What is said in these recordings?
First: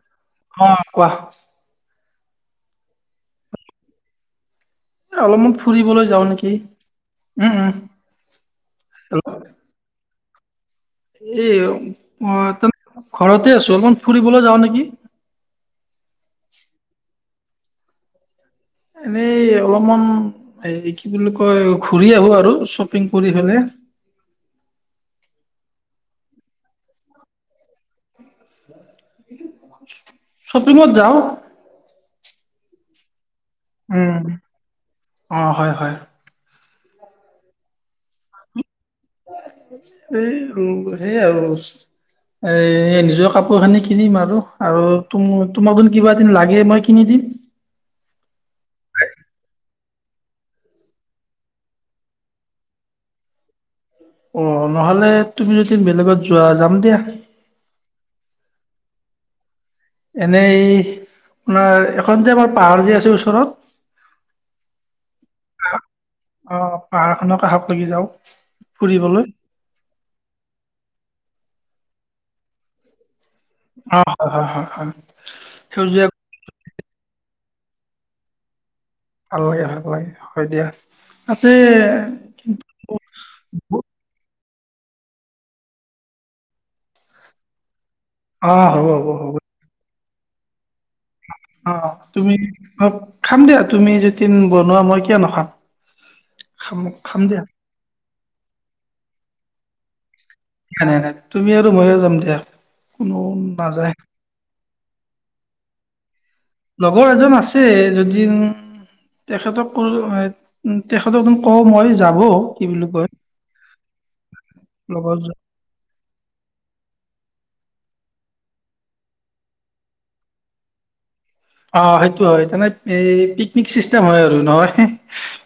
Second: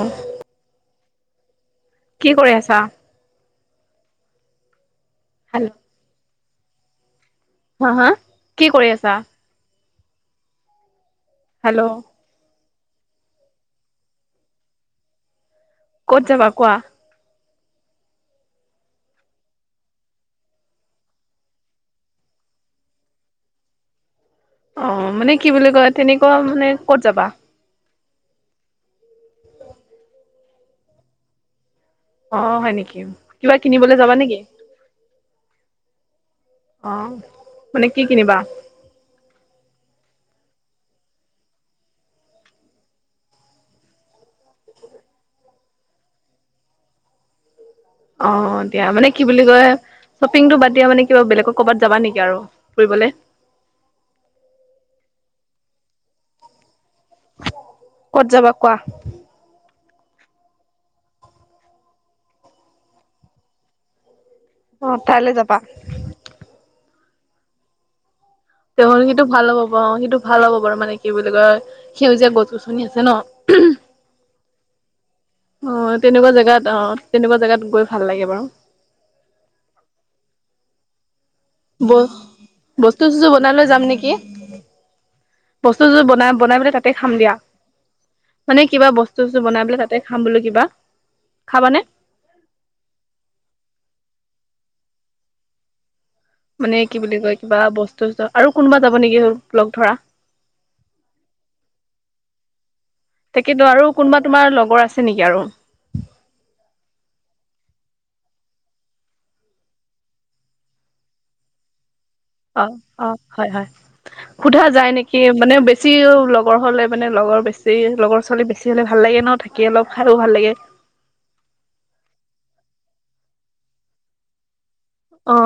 অ অ কোৱা কি কৰি আছা অলপ মান হেল্ল' ফুৰিবলৈ যাওঁ নেকি কি হা হা কি কৰি আছা এ হেল্ল' অ ত ঘৰতে আছো অলপমান ফুৰিবলৈ যাও নেকি ক'ত যাবা কোৱা এনেই অলপমান এই কি বুলি কয় ঘূৰি আহো আৰু শ্বপিং কৰি পেললে অ মানে কি বুলি কয় তেনেকুৱা মানে কত যাবা? চপিঙত যাও অ হয় নেকি কিবা কিনিবলৈ যাবা উম নেকি অ হয় হয় অ মানে কি কিনিবা? এই সেই আৰু এ নিজৰ কাপোৰ খিনি কিনিম আৰু আৰু তুম তোমাক যোন কিবা কিনি লাগে মই কিনি দিম অ দিয়া মানে কি বুলি কয় শ্বপিংটো বাদ দিয়া মানে কিবা বেলেগক কবাত যাবা নেকি আৰু ফুৰিবলে অ নহলে তুমি যদি বেলেগত যোৱা যাম দিয়া ক'ত যাবা কোৱা। এনেই আপোনাৰ এখন যে আমাৰ পাহাৰ যে আছে ওচৰত অ তাইলে যাবা। পাহাৰখনত আহক লি যাওঁ তেলে ফুৰিবলৈ সেইটো ভাল হ'ব পাৰ অ সিটো ভাল হ'ব পাৰু মানে কি বুলি কয়। সেউজীয়া গছ গছনি আছে ন অ হয় হয় হয়। অ সেউজীয়া তেনেকুৱা জেগাত অ তেনেকুৱা জেগাত গৈ ভাল লাগে বাৰু অলি হয় পলাই হয় দিয়া। তাতে ব কিন্তু- বস্তু চস্তু বনাই লৈ যাম নিকি বস্তু যোৰ বনাই বনাই পেলাই তাতে খাম দিয়া। মানে অ', হ'ব কিবা হ'ব বস্তু হ'ব বস্তু বনাই পেলাই তা তাতে খাম বুলি কিবা অ খাবানে তুমি অ খাম দিয়া তুমি যে [unintelligible] বনোৱা মই কিয় নাখাম মানে খাম কি বুলি খাম কয় দিয়া কিবা বস্তু্ত আৰু কোনোবা যাব নেকি হল। লগ ধৰা নাই নাই নাই তুমি আৰু ময়ে যাম দিয়া কোনো তাকেইটো আৰু নাযায় কোনোবা তোমাৰ লগৰ আছে নেকি আৰু? লগৰ এজন আছে যদি উম তেখেতক কলো হৈ তেখেতক কওঁ মই যাম। অ', অ, হয় হয় সোধা যায় লগত নেকি য- মানে বেছি? লগৰ হলে মানে লগৰ বেছি লগৰ ছোৱালী বেছি হ'লে ভাল লাগে ন থাকি অলপ খাইও ভাল লাগে। অ' সেইটো হয় তমানে এই পিকনিক চিষ্টেম হয় আৰু নহয়?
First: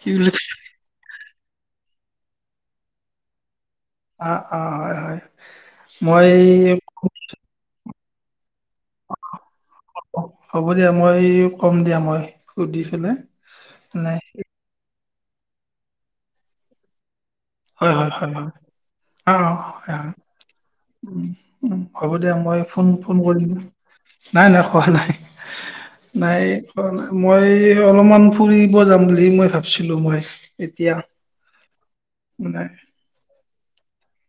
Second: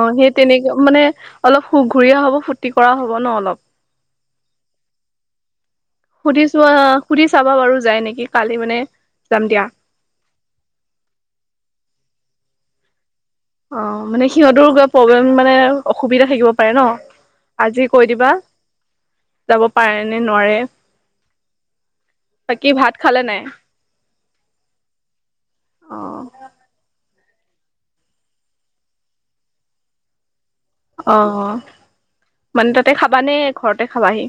কি বুলি সেই তেনেকে মানে অলপ সুখ ঘুৰি আহো ফূৰ্তি কৰাও হ'ব ন অলপ অ', অ', হয় হয় মই খুব কি কালি। মানে যাম দিয়া হ'ব দিয়া মই কম দিয়া মই। সুধিচিলে অহ ', মানে সিহতৰো প্ৰব্লেম মানে অসুবিধা থাকিব পাৰে ন আজি হয় কৈ হয় হয় দিবা অ', যাব হয় পাৰে নে নোৱাৰে উ উ হ'ব দিয়া মই বাকী ফোন ভাত ফোন খালে নাই কৰিম নাই নাই খোৱা নাই অ নাই খোৱা নাই। মই অলপমান ফুৰিব যাম বুলি মই ভাবছিলো মই এতিয়া অ'। মানে তাতে খাবা নে ঘৰতে খাবাহি?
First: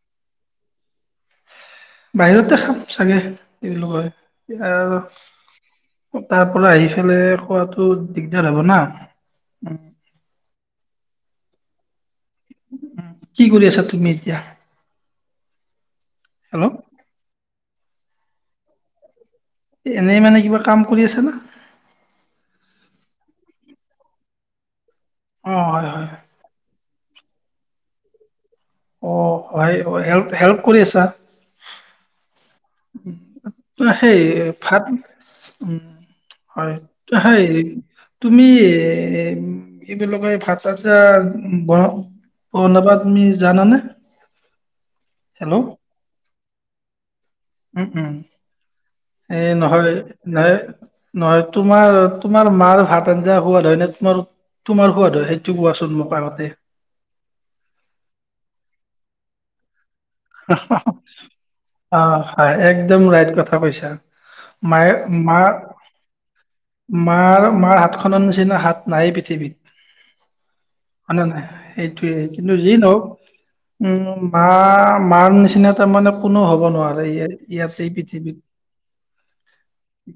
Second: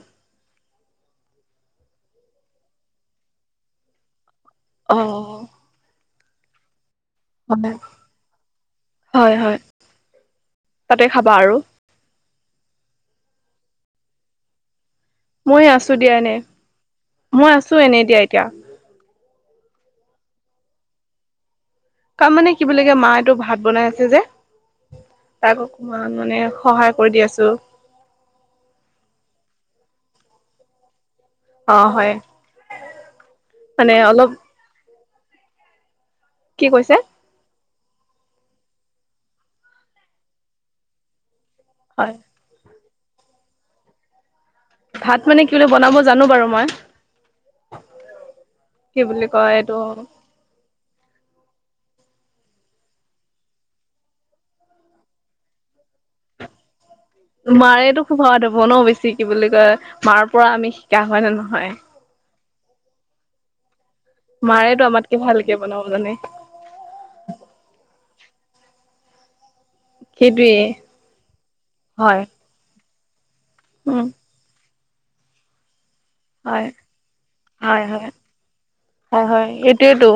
বাহিৰতে খাম চাগে এই লগয়। অ আহ তাৰ পৰা আহিছো। ইফালে হয় খোৱাটো দিগদাৰ হ'ব না। বাৰু কি কৰি আছা তুমি এতিয়া? মই আছো। দিয়া নে হেল্ল' মই আছো। ছো এনেই এ দিয়া এতিয়া এনেই মানে কিবা কাম কৰি আছে না? তাৰ মানে কি বুলি কয় মায়েটো ভাত বনাই আছে যে। অঁ তাক হয় হয় অকমান মানে সহায় কৰি দিয় আছ [unintelligible] অহ ', হয়- হয় হেল্প -হেল্প কৰি আছা? অ হয়। ত মানে সেই অলপ ভাত উম কি হয় কৈছে সেই তুমি এ কি বুলি কয় [unintelligible] হয় [unintelligible] তুমি জানানে? ভাত মানে হেল্ল' বনাব জানো বাৰু মই। উম উম কি বুলি এই কয় নহয় এইটো নহয় নহয় তোমাৰ তোমাৰ মাৰ ভাত আঞ্জা সোৱাদ হয় নে তোমাৰ তোমাৰ সোৱাদ হয় সেইটো কোৱাচোন মোক আগতে মাৰেেতো খুব ভাত হ'ব ন বেছি কি বুলি কয় মাৰ পৰা আমি শিকা হয় নে নহয়? অঁ একদম ৰাইট কথা কৈছা। মাৰেতো মায়ে আমাতকে মা ভালকে বনাব জানে মাৰ- মাৰ হাতত খনৰ নিচিনা হাত নায়েই পৃথিৱত সেইটোৱে হয় নে নাই হয় সেইটোয়ে কিন্তু যি নহওক [inaudible] উম', বা মাৰ নিচিনা তাৰ মানে কোনো হ'ব হয়। নোৱাৰে হয় ইয়াতে এই হয় পৃথিৱীত হয় হয় এইটোয়েটো।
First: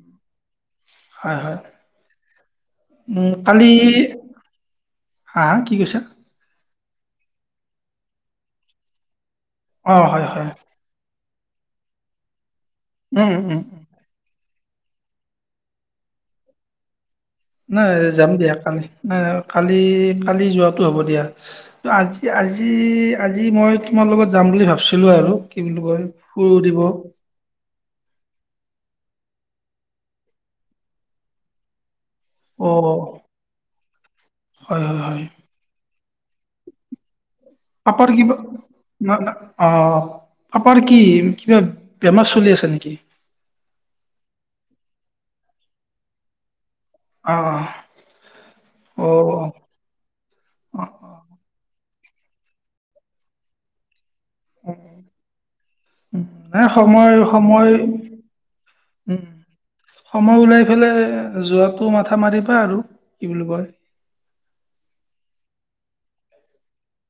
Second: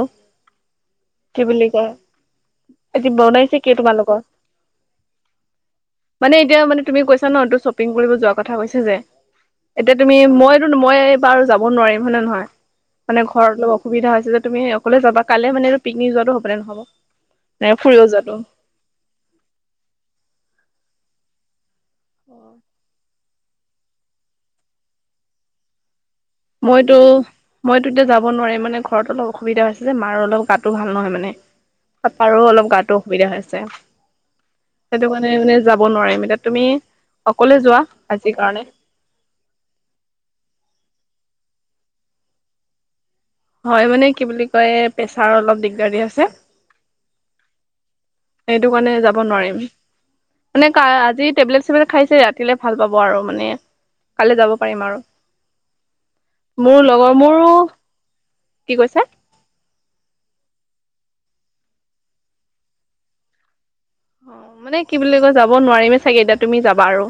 হয় কি হয় বুলি কোৱা? আজি উম বনাইছে কালি কি তোমালোকৰ? হা -হা কি কৈছা? মানে এতিয়া মানে তুমি কৈছা ন টো শ্বপিং কৰিব যোৱাৰ কথা কৈছে যে এতিয়া অ তুমি হয় হয় মইতো মইবাৰো যাম ক'ব নোৱাৰিম হয়ানে নহয়? মানে উম উম ঘৰত উম। অলপ অসুবিধা হৈছে যে তুমি অকলে যাবা কালে মানে পিকনিক যোৱাতো হ'ব নে নহ'ব? নে নাই ফুৰিব যাম দিয়া যোৱাটো? কালি নাই কালি- কালি যোৱা হ'ব দিয়া। আজি -আজি আজি মই তোমাৰ লগত যাম বুলি ভাবিছিলো আৰু কি বুলি কয় ফুৰো দিব মইতো, মইতো এতিয়া যাব নোৱাৰিম মানে ঘৰত অলপ অসুবিধা হৈছে যে মাৰ অলপ গাটো ভাল নহয় মানে- পাপাৰো অলপ অ গাটো অসুবিধা আছে হয় হয় সেইটো হয় কাৰণে মানে যাব নোৱাৰিম এতিয়া এতিয়া তুমি অকলে যোৱা পাপাৰ আজিৰ কিবা কাৰণে না না অহ পাপাৰ কি কিবা বেমাৰ চলি আছে নেকি? হয় মানে কি বুলি কয় প্ৰেছাৰ অলপ দিগদাৰ আছে আহ সেইটো কাৰণে যাব নোৱাৰিম মানে অ অ আজি টেবলেট চেবলেট খাইছে ৰাতিলে ভাল পাব আৰু মানে কাইলৈ যাব পাৰিম আৰু, উম, নাই মোৰ সময় লগৰ মোৰো সময় কি কৈছে এইফালে যোৱাটো মাথা মাৰিবা আৰু কি বুলি কয় অহ মানে কি বুলি কয় যাব নোৱাৰিমে চাগে এতিয়া তুমি যাবা আৰু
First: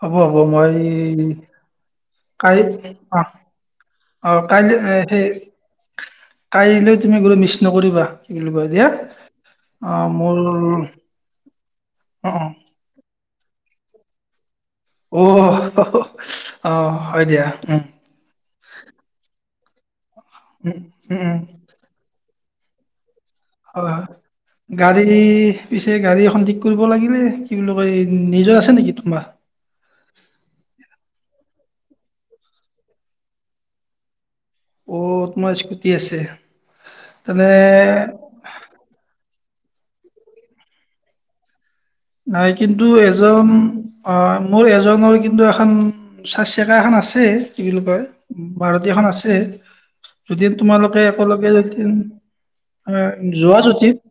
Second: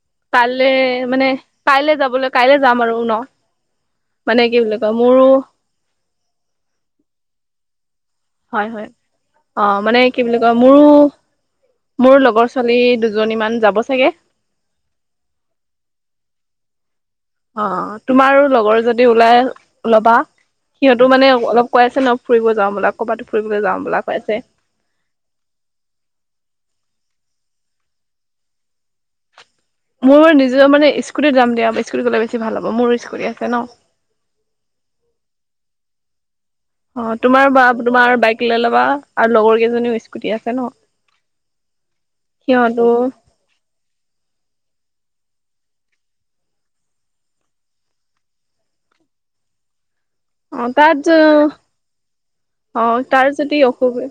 হ'ব, হ'ব, কাইলে মই মানে কাইলে যাবলৈ কাইলে কাই যাম আৰু ন অহ অহ মানে কি বুলি কাইলৈ কয় মোৰো সেই কাইলৈ তুমি গ'লে মিছ নকৰিবা। কি বুলি হয় কয় দিয়া হয় অহ মানে অ', কি মোৰ বুলি কয় মোৰো মোৰ অ', লগৰ অ', ছোৱালী দুজন দুজনীমান যাব চাগে অহ হঅ অহ অহ তোমাৰো লগৰ যদি ওলাই ল'বা উম, সিহঁতো উম, মানে উম, অলপ কৈ আছে নহ ফুৰিব যাওঁ ব'লা ক'বাত হয় হয়, গাড়ী পিছে গাড়ী এখন ঠিক কৰিব লাগিলে কি কয় নিজৰ আছে নেকি তোমাৰ? মোৰ নিজৰ মানে স্কুটি যাম দিয়া স্কুটিত গ'লে বেছি ভাল হ'ব মোৰ স্কুটি আছে নহ অহ তোমাৰ স্কুটি আছে। অহ তেনে তোমাৰ বা তোমাৰ বাইক লৈ ল'বা আৰু লগৰ কেইজনীও স্কুটি আছে নহ নাই কিন্তু এজন অহ মোৰ এজনৰ কিন্তু কিন্তু, এখন চাৰ চাকা এখন আছে কি বুলি কয় মাৰুতী এখন আছে। যদি অ তোমালোকে তাত একেলগে যদি অ এহ তাৰ যোৱা যদি অসুবি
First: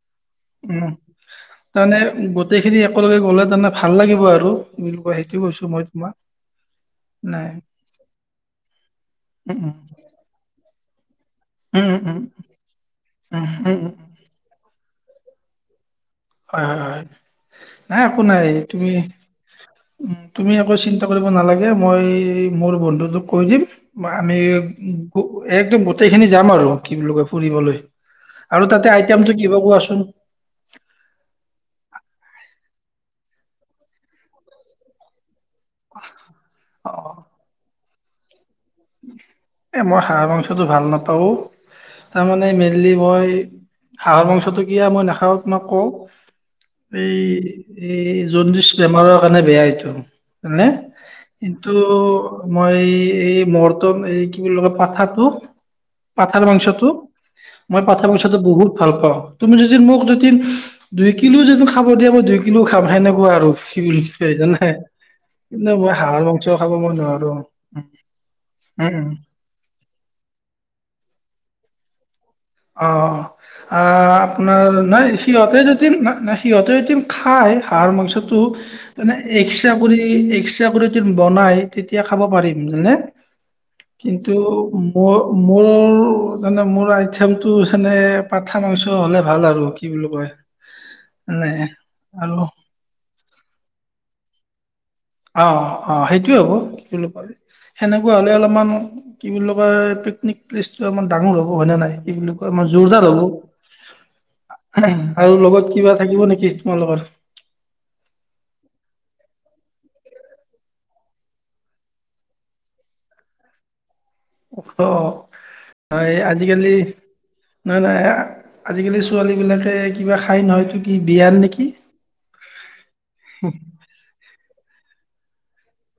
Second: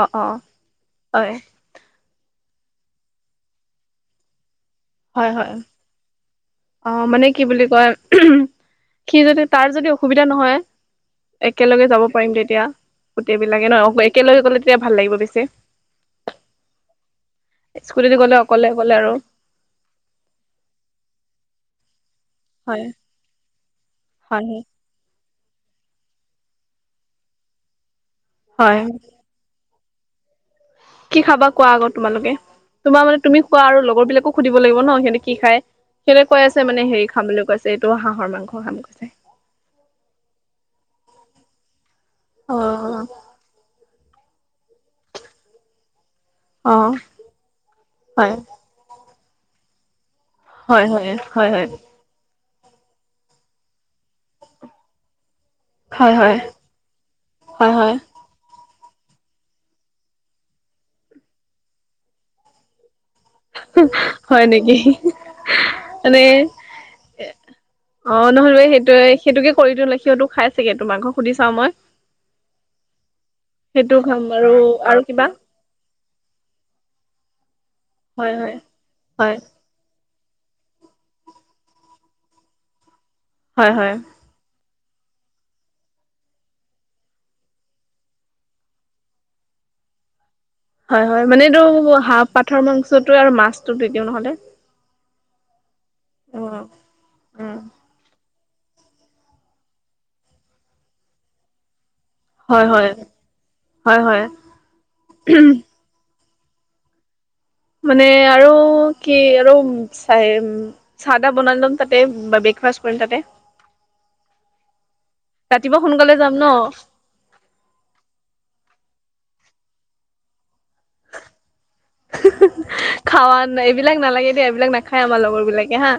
অ অ উম হয় তাৰমানে গোটেইখিনি একেলগে গ'লে তাৰ মানে ভাল লাগিব আৰু কি বুলি কয় হয় সেইটো হয় কৈছো মই তোমাক অহ মানে কি নাই বুলি কয় সি যদি উম, তাৰ উম, যদি অসুবিধা নহয় একেলগে উম, যাব উম, পাৰিম তেতিয়া গোটেই উম, বিলাকে উম, উম, উম, নহ একেলগে গ'লে তেতিয়া ভাল লাগিব বেছি হয়, হয়, হয়, নাই স্কুটিত একো গ'লে নাই অকলে তুমি অকলে আৰু উম তুমি একো চিন্তা কৰিব নালাগে মই মোৰ হয় বন্ধু ত কৈ দিম আমি হয় একদম গোটেইখিনি যাম আৰু কি বুলি কয় ফুৰিবলৈ আৰু হয় হয় তাতে আইটেমতটো কিবা কোৱাচো উম কি খাবা কোৱা আকৌ তোমালোকে তোমাৰ মানে তুমি খোৱা আৰু লগৰ বিলাকো সুধিব লাগিব ন সিহঁতে কি খাই। সেনে কৈ আছে মানে হেৰি খাম বুলি কৈছে ত হাঁহৰ মাংস খাম কৈছে এ মই হাঁহ মাংসটো ভাল নাপাও তাৰমানে অ মেলি হয়ই হাঁহৰ মাংসটো কিয়া মই নাখাওঁ তোমাক কওঁ অ এই এই হয় জণ্ডিছ বেমাৰৰ মানে বেয়া এইটো নে' হয় হয় হয় হয় কিন্তু মই এই ম ম এই কি বুলি লগা পাঠাটো হয় হয় পাথাৰ মাংসটো হয় মই হয় পাথাৰ মাংসটো বহুত ভাল পাওঁ তুমি যদি মোক যদি দুই কিলো যদি খাব দিয়া দুই কিলো খাব সেনেকুৱ আৰু হয় জানে নেকি কিন্ত মই মানে হাঁহৰ মাংস খাব মই নোৱাৰো হ'লেই উম অ সেইটোকে কৰি দি হ'লে সিহঁতো খাই চাগে এই মাস সুধি চাও মই অ সেইটো আহ খাম আৰু আপোনাৰ আৰু নাই কিবা সিহঁতে যদি ন নাই সিহঁতে যদি খাই পাহাৰ হয় মাংসটো হয় মানে হয় এক্স কৰি এক্সট্ৰা কৰি যদি বনাই তেতিয়া খাব পাৰিম জানানে হয় হয় কিন্তু, উম মোৰ মানে মোৰ আই থমটো সেইকাৰণে পাঠা মাংস হলে ভাল আৰু কি বুলি কয় হয়, হয়, মানে এইটো হাঁহ আৰু পাঠৰ মাংচটো আৰু মাছ [unintelligible] দিওঁ নহলে অ অ সেইটোয়ে হ'ব সেনেকুৱা হলে অলপ মান কি বুলি কয় পিকনিক প্লেচটোমান ডাঙৰ হ'ব হয়নে নাই কি বুলি কয় মই হয় হয় জোৰদাৰ হয় হয় হব আৰু লগত কিবা থাকিব নেকি তোমালোকৰ মানে আৰু কি আৰু চ চা টা বনাই লম তাতে বা ব্ৰেকফাষ্ট কৰিম তাতে। অ ৰাতিপুৱা ন সোনকালে এই যাম ন আজিকালি নহ নহয় আজিকালি ছোৱালী বিলাকে কিবা খাই নহয় খাৱান এইবিলাক নালাগে দিয় এই বিলাকনাখায় আমাৰ লগৰ বিলাকে হা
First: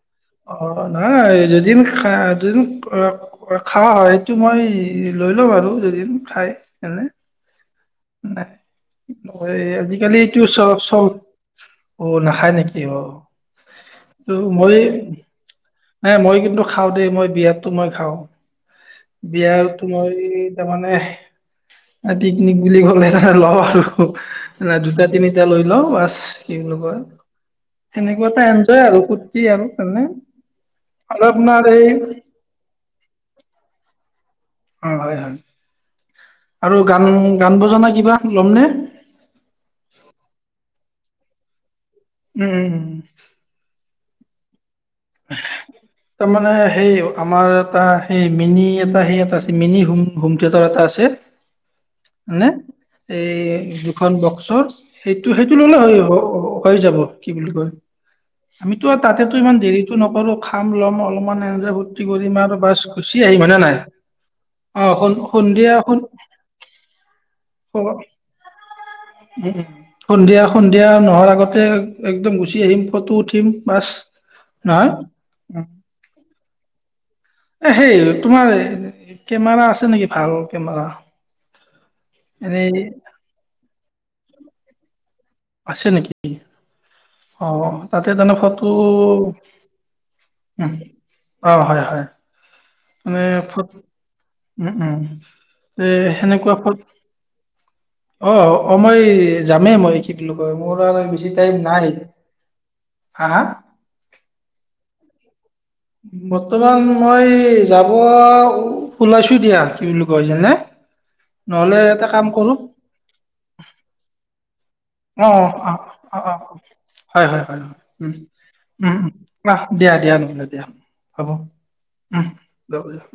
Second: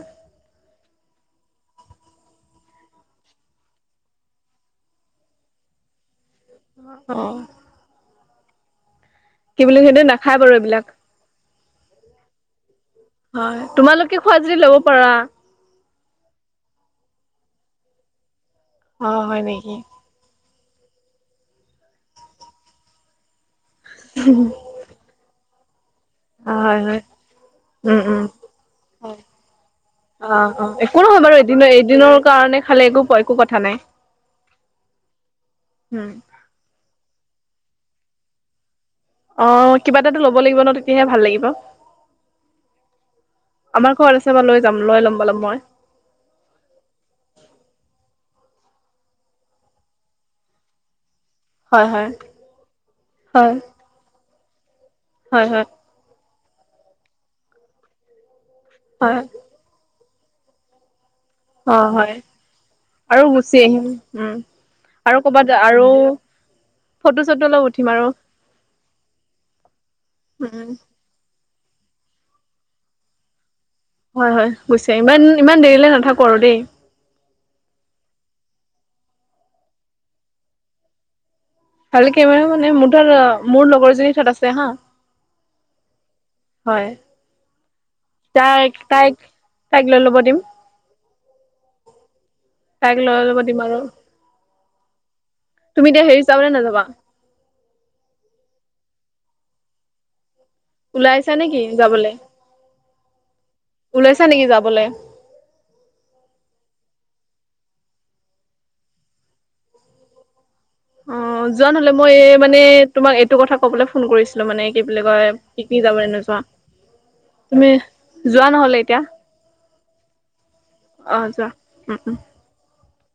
অ নাই [unintelligible] হয় সেইটো মই লৈ লওঁ আৰু [unintelligible] খাই এনে অ উ দে কি বুলি সেইটো নাখায় আজিকালিটো বাৰু চব এইবিলাক চব অ নাখায় নেকি অ হয় তোমালোকে ত' খোৱা যদি ল'ব মই পাৰা [unintelligible] মই কিন্তু খাওঁ দেই মই বিয়েৰতো মই খাওঁ অ হয় নেকি বিয়াত মই তাৰ মানে [unintelligible] বুলি ক'লে [unintelligible] জুতা তিনি এতিয়া লৈ লওঁ অ কি বুলি হয় হয় কয় উম উম সেনেকুৱা এটা এনজয় আৰু ফূৰ্তি আৰু তেনে অ অ একো নহয় আৰু বাৰু এদি আপোনাৰ এই এদিনৰ কাৰণে খালে একো প একো কথা নাই [unintelligible] অ হয় হই [unintelligible] উম আৰু গান গান বজানা কিবা ল'মনেে অ কিবা এটাতো লব লাগিব ন তেতিয়াহে ভাল লাগিব উম চাব ল তাৰমানে সেই আমাৰ এটা এই মিনি এটা সেই এটা আছে মিনি হোম হোম থিয়েটাৰ এটা আছে হয় হয় হে হয় এই দুখন ব ছ সেইটো সেইটো ললে হয় অ ককাই যাব কি বুলি কয় আমিতো আৰু হয় তাতেতো ইমান দেৰি নকৰো খাম ল'ম অল [unintelligible] এনে [unintelligible] অ ফূৰ্তি হয় কৰিম আৰু বাছ গুচি আহিম হয়নে নাই অ আৰু ক'বাত সন্ধিয়া আৰু [unintelligible] ফটো চটো অলপ উঠিম আৰু সন্ধিয়া উম সন্ধিয়া নোহোৱাৰ আগত একদম গুচি আহিম ফটো উঠিম বাছ হয় হয় নহয় গুছে ইমান ইমান উম। দেৰিলে নাথাকো আৰু দেই এ সেই তোমাৰ কেমেৰা আছে নেকি ভাল কেমেৰা ভাল কেমেৰা এনেই মানে মোৰ ধৰ মোৰ লগৰজনীৰ তাত আছে [unintelligible] আছে নেকি হয় অ তাতে তেনে ফটো তাইক তাইক তাইক লৈ ল'ব দিম উ অ হয় হয় তাইক মানে লৈ ল'ব দিম ফট আৰু উম উম এ তুমি এতিয়া হেৰি যাবানে সেনেকুৱা ফল নাযাবা অ অ মই যামেই মই শিকিলো মোৰ [unintelligible] বেছি ওলাইছা টাইম নেকি নাই যাবলে? হা, হা? ওলাইছা নেকি যাবলৈ বৰ্তমান মই যাব ওলাইছো দিয়া কি বুলি কৈ হৈছে নে অ যোৱা নহলে মই এই মানে তোমাক এইটো কথা ক'বলৈ ফোন কৰিছিলো মানে কি বুলি কয় অ অ পিকনিক যাবলৈ অ অ অ নোযোৱা। হয় হয় হয় তুমি উ যোৱা নহ'লে উম এতিয়া? উ আহ দিয়া দিয়া নহলে দিয়া অ', হ'ব উ যোৱা উম, উম। [unintelligible]